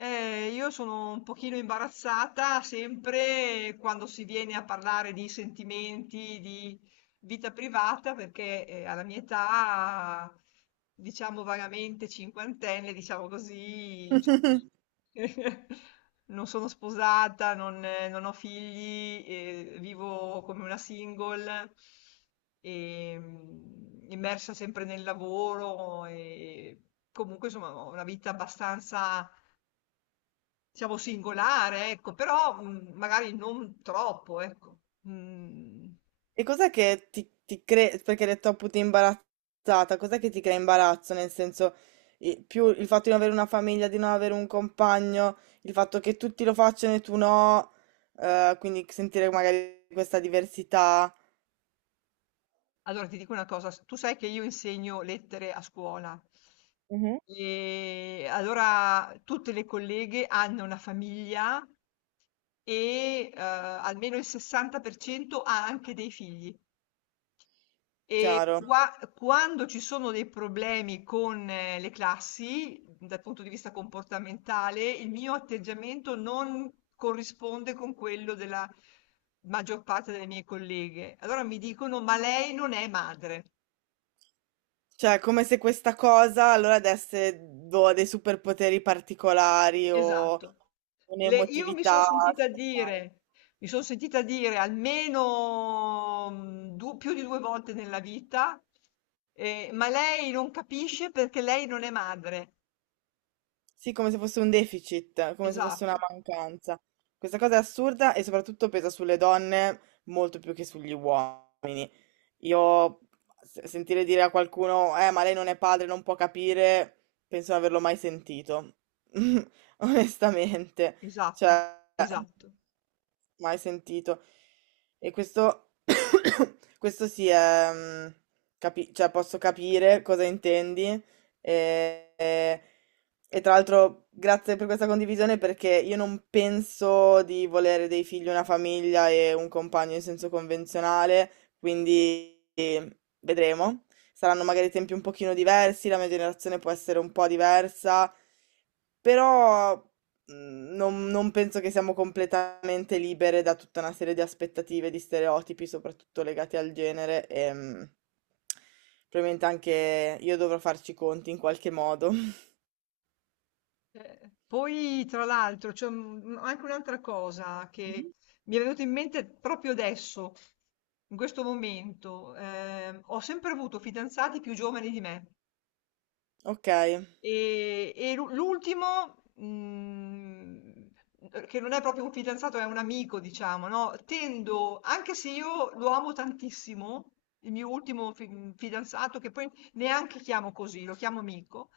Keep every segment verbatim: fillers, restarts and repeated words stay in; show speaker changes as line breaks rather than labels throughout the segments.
Eh, io sono un pochino imbarazzata sempre quando si viene a parlare di sentimenti, di vita privata, perché eh, alla mia età, diciamo vagamente cinquantenne, diciamo così, cioè, non sono sposata, non, eh, non ho figli, eh, vivo come una single, e, mm, immersa sempre nel lavoro e comunque insomma ho una vita abbastanza diciamo singolare, ecco, però, mhmm, magari non troppo, ecco. Mhmm,
E cos'è che ti, ti crea, perché hai detto appunto imbarazzata, cos'è che ti crea imbarazzo? Nel senso, i- più il fatto di non avere una famiglia, di non avere un compagno, il fatto che tutti lo facciano e tu no, eh, quindi sentire magari questa diversità,
allora ti dico una cosa, s tu sai che io insegno lettere a scuola e allora tutte le colleghe hanno una famiglia e, uhm, almeno il sessanta per cento ha anche dei figli. E
chiaro.
qua quando ci sono dei problemi con eh, le classi, dal punto di vista comportamentale, il mio atteggiamento non corrisponde con quello della maggior parte delle mie colleghe. Allora mi dicono, ma lei non è madre.
Cioè, è come se questa cosa allora desse boh, dei superpoteri particolari o
Esatto. Le- io mi sono
un'emotività
sentita
speciale.
dire, mi sono sentita dire almeno mm, du- più di due volte nella vita, eh, ma lei non capisce perché lei non è madre.
Sì, come se fosse un deficit, come se fosse una
Esatto.
mancanza. Questa cosa è assurda e soprattutto pesa sulle donne molto più che sugli uomini. Io se- sentire dire a qualcuno, eh, ma lei non è padre, non può capire, penso di non averlo mai sentito. Onestamente.
Esatto,
Cioè,
esatto.
mai sentito. E questo, questo sì, è, mm, capi- cioè posso capire cosa intendi. E, e- e tra l'altro, grazie per questa condivisione perché io non penso di volere dei figli, una famiglia e un compagno in senso convenzionale, quindi eh, vedremo. Saranno magari tempi un pochino diversi, la mia generazione può essere un po' diversa, però Mhmm, non non penso che siamo completamente libere da tutta una serie di aspettative, di stereotipi, soprattutto legati al genere, ehm, probabilmente anche io dovrò farci i conti in qualche modo.
Eh, poi tra l'altro c'è un- anche un'altra cosa che mi è venuta in mente proprio adesso, in questo momento. Ehm, ho sempre avuto fidanzati più giovani di me.
Okay,
E e l'u l'ultimo, mhmm, che non è proprio un fidanzato, è un amico diciamo, no, tendo anche se io lo amo tantissimo, il mio ultimo fi fidanzato, che poi neanche chiamo così, lo chiamo amico,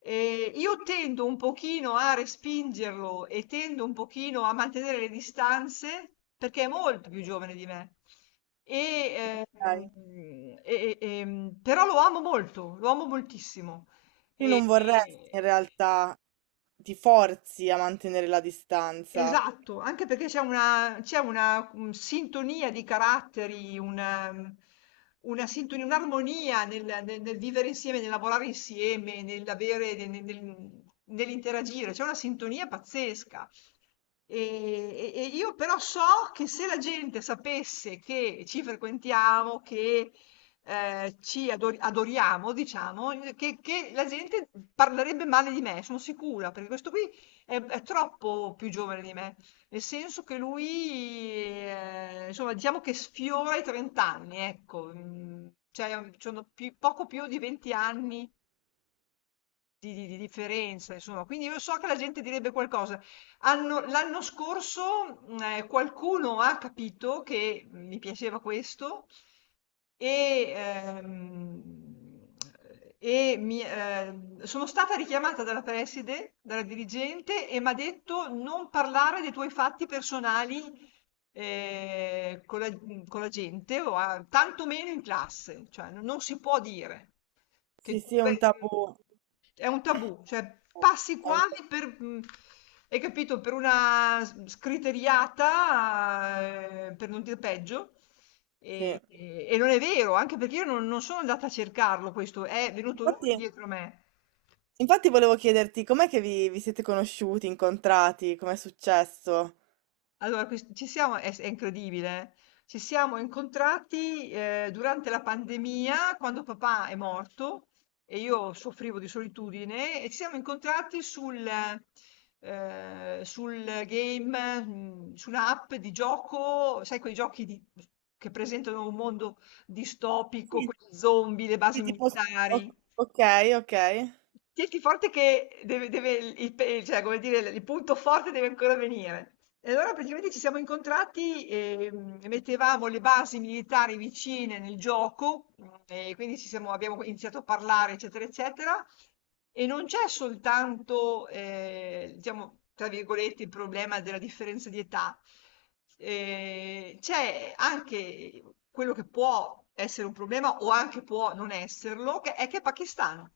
ehm, io tendo un pochino a respingerlo e tendo un pochino a mantenere le distanze, perché è molto più giovane di me. E,
dai.
ehm, e e ehm, Però lo amo molto, lo amo moltissimo.
Io
E-
non vorresti in realtà ti forzi a mantenere la distanza.
esatto, anche perché c'è una, c'è una mm, sintonia di caratteri, una, mm, una sintonia, un'armonia nel, nel- nel vivere insieme, nel lavorare insieme, nell'avere, nel- nel- nell'interagire, c'è una sintonia pazzesca. E, e- e io però so che se la gente sapesse che ci frequentiamo, che eh, ci ador- adoriamo, diciamo, che, che la gente parlerebbe male di me, sono sicura, perché questo qui è, è troppo più giovane di me, nel senso che lui, eh, insomma, diciamo che sfiora i trenta anni, ecco, mm, cioè, mm, sono più- poco più di venti anni di di di differenza insomma, quindi io so che la gente direbbe qualcosa. Hanno l'anno scorso, mhmm, ehm, qualcuno ha capito che mi piaceva questo e, ehm, e mi ehm, sono stata richiamata dalla preside, dalla dirigente e m'ha detto: "Non parlare dei tuoi fatti personali, ehm, con la mhmm, con la gente o a tanto meno in classe, cioè no non si può dire".
Sì,
Che tu
sì, è un
pe-
tabù.
è un tabù, cioè passi
È un ta
quasi per, mh, hai capito, per una s- scriteriata, eh, per non dire peggio.
Sì.
E, e- e non è vero, anche perché io non, non sono andata a cercarlo, questo è venuto lui
Infatti
dietro me.
infatti volevo chiederti com'è che vi vi siete conosciuti, incontrati, com'è successo?
Allora ques Ci siamo è s è incredibile. Eh. Ci siamo incontrati, ehm, durante la pandemia, quando papà è morto e io soffrivo di solitudine, e ci siamo incontrati sul ehm, sul game, mhmm, su un'app di gioco, sai quei giochi di che presentano un mondo distopico,
Sì,
quelli zombie, le
sì,
basi
tipo, o-
militari.
ok, ok. Ok.
Tienti forte che deve deve il il pe cioè come dire, il punto forte deve ancora venire. E allora praticamente ci siamo incontrati, ehm, e mm, mettevamo le basi militari vicine nel gioco, mhmm, e quindi ci siamo abbiamo iniziato a parlare, eccetera, eccetera, e non c'è soltanto, ehm, diciamo, tra virgolette, "il problema della differenza di età", ehm, c'è anche quello che può essere un problema o anche può non esserlo, che è che è pakistano.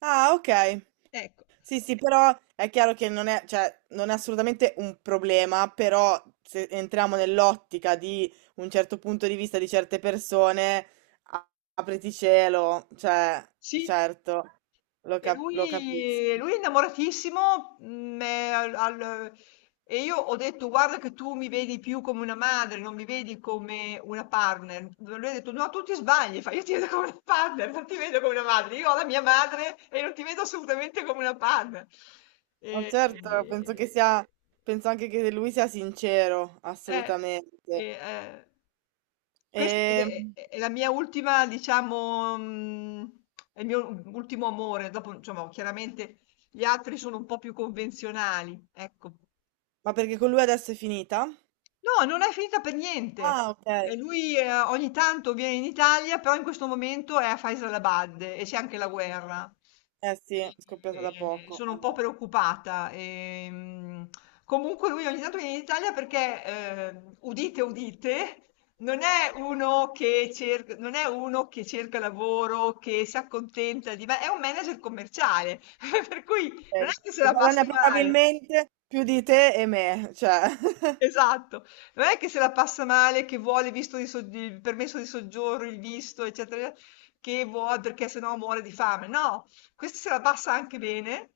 Ah, ok.
Ecco.
Sì, sì, però è chiaro che non è, cioè, non è assolutamente un problema, però se entriamo nell'ottica di un certo punto di vista di certe persone, a- apriti cielo, cioè,
Sì,
certo, lo,
e
cap- lo capisco.
lui lui è innamoratissimo, mhmm, ehm, al al e io ho detto: "Guarda che tu mi vedi più come una madre, non mi vedi come una partner". Lui ha detto: "No, tu ti sbagli", fa: "Io ti vedo come una partner, non ti vedo come una madre. Io ho la mia madre e non ti vedo assolutamente come una partner".
Ma
E
certo, penso che
e-
sia, penso anche che lui sia sincero,
eh, e
assolutamente.
ehm Questa ed
Ehm,
è è è la mia ultima diciamo mhmm, è il mio u ultimo amore. Dopo, insomma, chiaramente gli altri sono un po' più convenzionali, ecco.
ma perché con lui adesso è finita?
No, non è finita per niente.
Ah, ok.
Ehm, lui, ehm, ogni tanto viene in Italia, però in questo momento è a Faisalabad e c'è anche la guerra.
Eh sì, è
E
scoppiata da
e
poco
sono un po'
adesso.
preoccupata. Ehm, comunque lui ogni tanto viene in Italia perché, ehm, udite, udite, non è uno che cerc non è uno che cerca lavoro, che si accontenta di ma è un manager commerciale, per cui non è
Eh,
che se
Che
la
guadagna
passa male.
probabilmente più di te e me, cioè.
Esatto. Non è che se la passa male, che vuole il visto di so- il permesso di soggiorno, il visto, eccetera, eccetera, che vuole perché sennò muore di fame. No, questa se la passa anche bene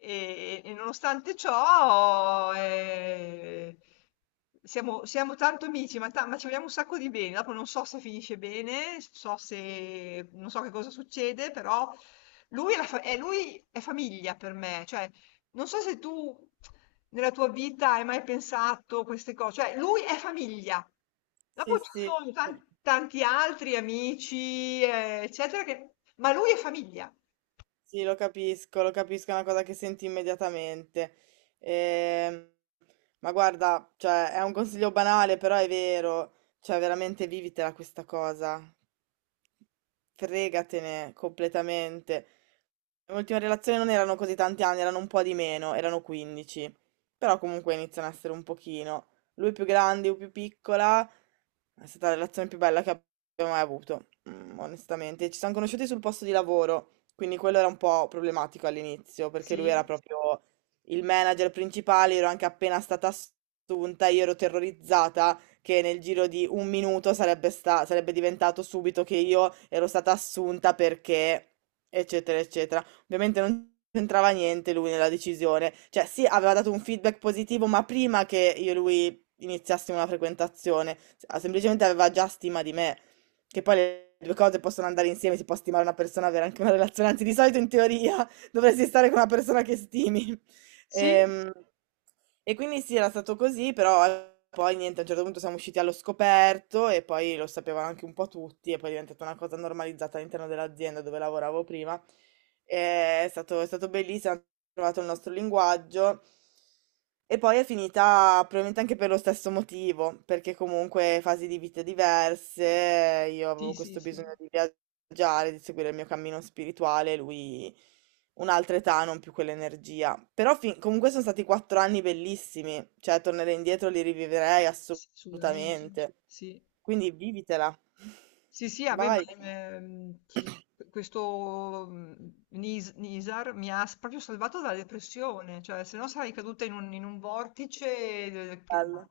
e, e nonostante ciò eh, siamo, siamo tanto amici, ma, ta- ma ci vogliamo un sacco di bene. Dopo non so se finisce bene, so se, non so che cosa succede, però lui è, la fa- è- lui è famiglia per me, cioè non so se tu nella tua vita hai mai pensato queste cose, cioè lui è famiglia,
Sì,
dopo ci
sì.
sono tan- tanti altri amici, eh, eccetera, che... ma lui è famiglia.
Sì, lo capisco, lo capisco, è una cosa che senti immediatamente. Ehm, ma guarda, cioè, è un consiglio banale, però è vero, cioè, veramente vivitela questa cosa. Fregatene completamente. L'ultima relazione non erano così tanti anni, erano un po' di meno, erano quindici. Però comunque iniziano a essere un pochino. Lui più grande, io più piccola. È stata la relazione più bella che abbiamo mai avuto, mm, onestamente. Ci siamo conosciuti sul posto di lavoro. Quindi quello era un po' problematico all'inizio, perché lui era
Sì,
proprio il manager principale, ero anche appena stata assunta, io ero terrorizzata che nel giro di un minuto sarebbe sta- sarebbe diventato subito che io ero stata assunta perché, eccetera, eccetera. Ovviamente non c'entrava niente lui nella decisione. Cioè, sì, aveva dato un feedback positivo, ma prima che io e lui iniziassimo una frequentazione, s- semplicemente aveva già stima di me. Che poi le due cose possono andare insieme, si può stimare una persona, avere anche una relazione, anzi di solito in teoria dovresti stare con una persona che stimi.
sì,
Ehm, e quindi sì, era stato così, però poi niente, a un certo punto siamo usciti allo scoperto e poi lo sapevano anche un po' tutti e poi è diventata una cosa normalizzata all'interno dell'azienda dove lavoravo prima eh, è stato, è stato bellissimo, hanno trovato il nostro linguaggio e poi è finita probabilmente anche per lo stesso motivo, perché comunque fasi di vita diverse, io
sì,
avevo
sì,
questo
sì,
bisogno di viaggiare, di seguire il mio cammino spirituale, lui un'altra età, non più quell'energia. Però fin- comunque sono stati quattro anni bellissimi, cioè tornerei indietro, li rivivrei
sì, assolutamente,
assolutamente.
sì.
Quindi vivitela.
Sì, sì, vabbè, ma
Vai,
ehm, questo mm, Nis- Nisar mi ha s- proprio salvato dalla depressione, cioè se no sarei caduta in un, in un vortice eh, che,
bello.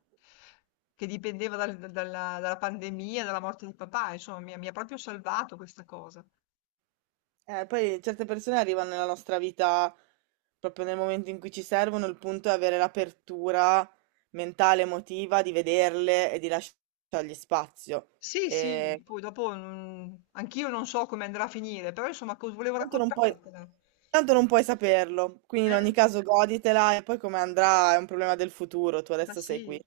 che dipendeva dal- dalla, dalla pandemia, dalla morte di papà, insomma, mi, ha mi ha proprio salvato questa cosa.
Eh, poi certe persone arrivano nella nostra vita proprio nel momento in cui ci servono, il punto è avere l'apertura mentale, emotiva, di vederle e di lasciargli spazio.
Sì,
E
sì, poi dopo mm, anch'io non so come andrà a finire, però insomma, cos- volevo
tanto non puoi,
raccontartela.
tanto non puoi saperlo, quindi in
Eh,
ogni caso goditela e poi come andrà è un problema del futuro, tu
ma
adesso sei qui.
sì.